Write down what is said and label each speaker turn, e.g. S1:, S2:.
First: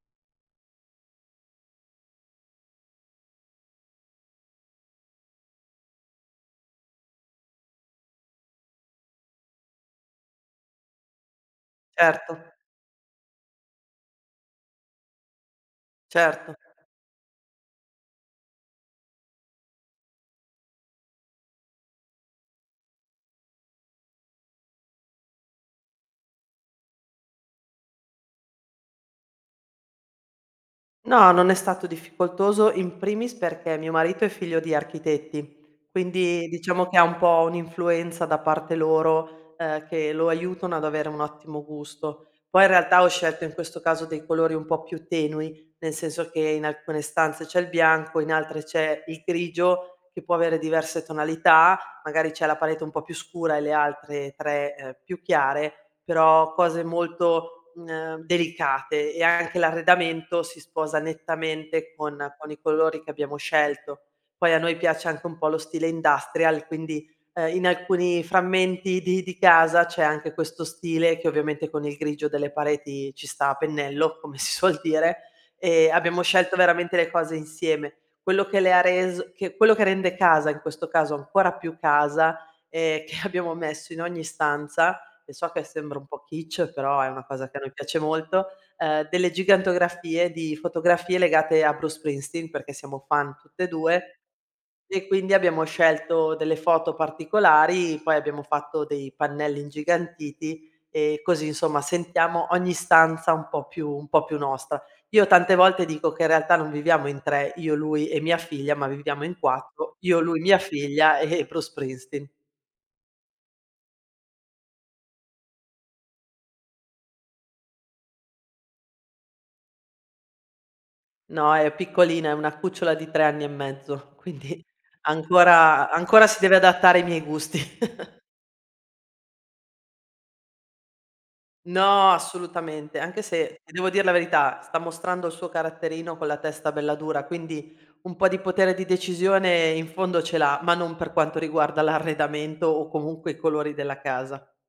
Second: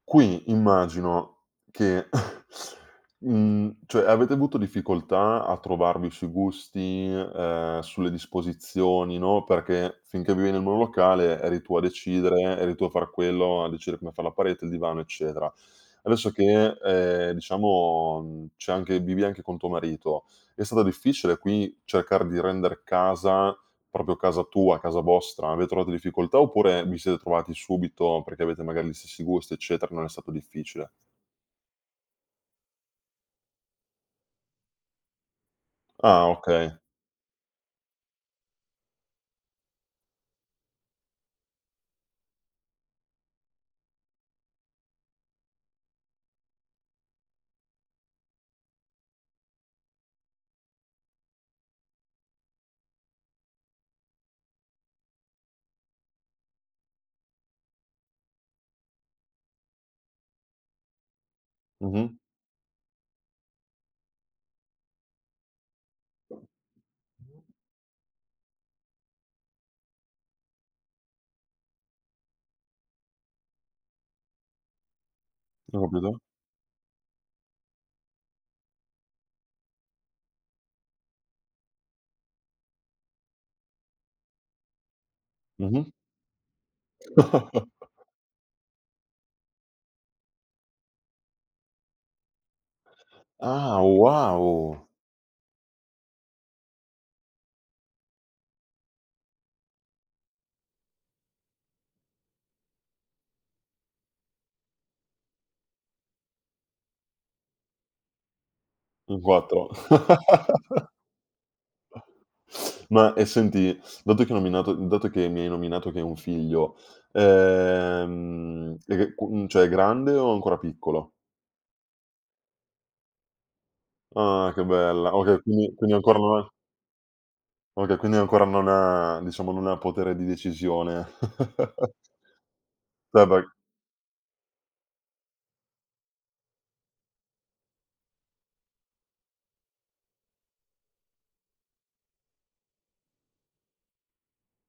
S1: Qui, immagino, che, mhmm, cioè avete avuto difficoltà a trovarvi sui gusti, ehm, sulle disposizioni, no, perché finché vivi nel monolocale eri tu a
S2: Certo.
S1: decidere, eri tu a far quello, a decidere come far la parete, il divano, eccetera. Adesso
S2: Certo.
S1: che, ehm, diciamo, mhmm, c'è anche vivi anche con tuo marito, è stata difficile qui cercare di render casa proprio casa tua, casa vostra? Avete trovato difficoltà oppure vi siete trovati subito, perché avete magari gli stessi gusti, eccetera, non è stato difficile?
S2: No, non è stato difficoltoso, in primis perché mio marito è figlio di architetti,
S1: Ah,
S2: quindi
S1: okay.
S2: diciamo che ha un po' un'influenza da parte loro, ehm, che lo aiutano ad avere un ottimo gusto. Poi in realtà ho scelto in questo caso dei colori un po' più tenui, nel senso che in alcune stanze c'è il bianco, in altre c'è il grigio che può avere diverse tonalità. Magari c'è la parete un po' più scura e le altre 3, ehm, più chiare, però cose molto, mhmm, ehm, delicate e anche l'arredamento si sposa nettamente
S1: Mh-mh.
S2: con con i colori che abbiamo scelto. Poi a noi piace anche un po' lo stile industrial, quindi, ehm, in alcuni frammenti di di casa c'è anche questo stile, che ovviamente con il grigio delle pareti ci sta a pennello, come si suol dire, e
S1: [unintelligible]
S2: abbiamo scelto veramente le cose insieme. Quello che le ha res che quello che rende casa, in questo caso, ancora più casa e che abbiamo messo in ogni stanza, e so che
S1: Mh-mh.
S2: sembra un po' Kitsch, però è una cosa che a noi piace molto, uhm, delle gigantografie di fotografie legate a Bruce Springsteen, perché siamo fan tutte e
S1: Ah,
S2: 2
S1: wow!
S2: e quindi abbiamo scelto delle foto particolari, poi abbiamo fatto dei pannelli ingigantiti e così, insomma, sentiamo ogni stanza un po' più un po' più nostra. Io tante volte dico che in realtà non viviamo in 3, io lui e mia figlia, ma
S1: In
S2: viviamo in
S1: 4.
S2: 4, io, lui, mia figlia e e Bruce Springsteen.
S1: Ma e senti, dato che hai nominato dato che mi hai nominato che hai un figlio, ehm, e che qu mhmm, cioè è grande o ancora piccolo?
S2: No, è piccolina, è una cucciola di 3 anni e mezzo,
S1: Ah!
S2: quindi
S1: Che bella! Okay, quindi
S2: ancora
S1: quindi ancora
S2: ancora
S1: non
S2: si
S1: ha
S2: deve adattare ai miei gusti.
S1: Okay, quindi ancora non ha diciamo non ha potere di decisione.
S2: No, assolutamente, anche
S1: [unintelligible]
S2: se ti devo dir la verità, sta mostrando il suo caratterino con la testa bella dura, quindi un po' di potere di decisione in fondo ce l'ha, ma non per quanto riguarda l'arredamento o comunque i colori della casa.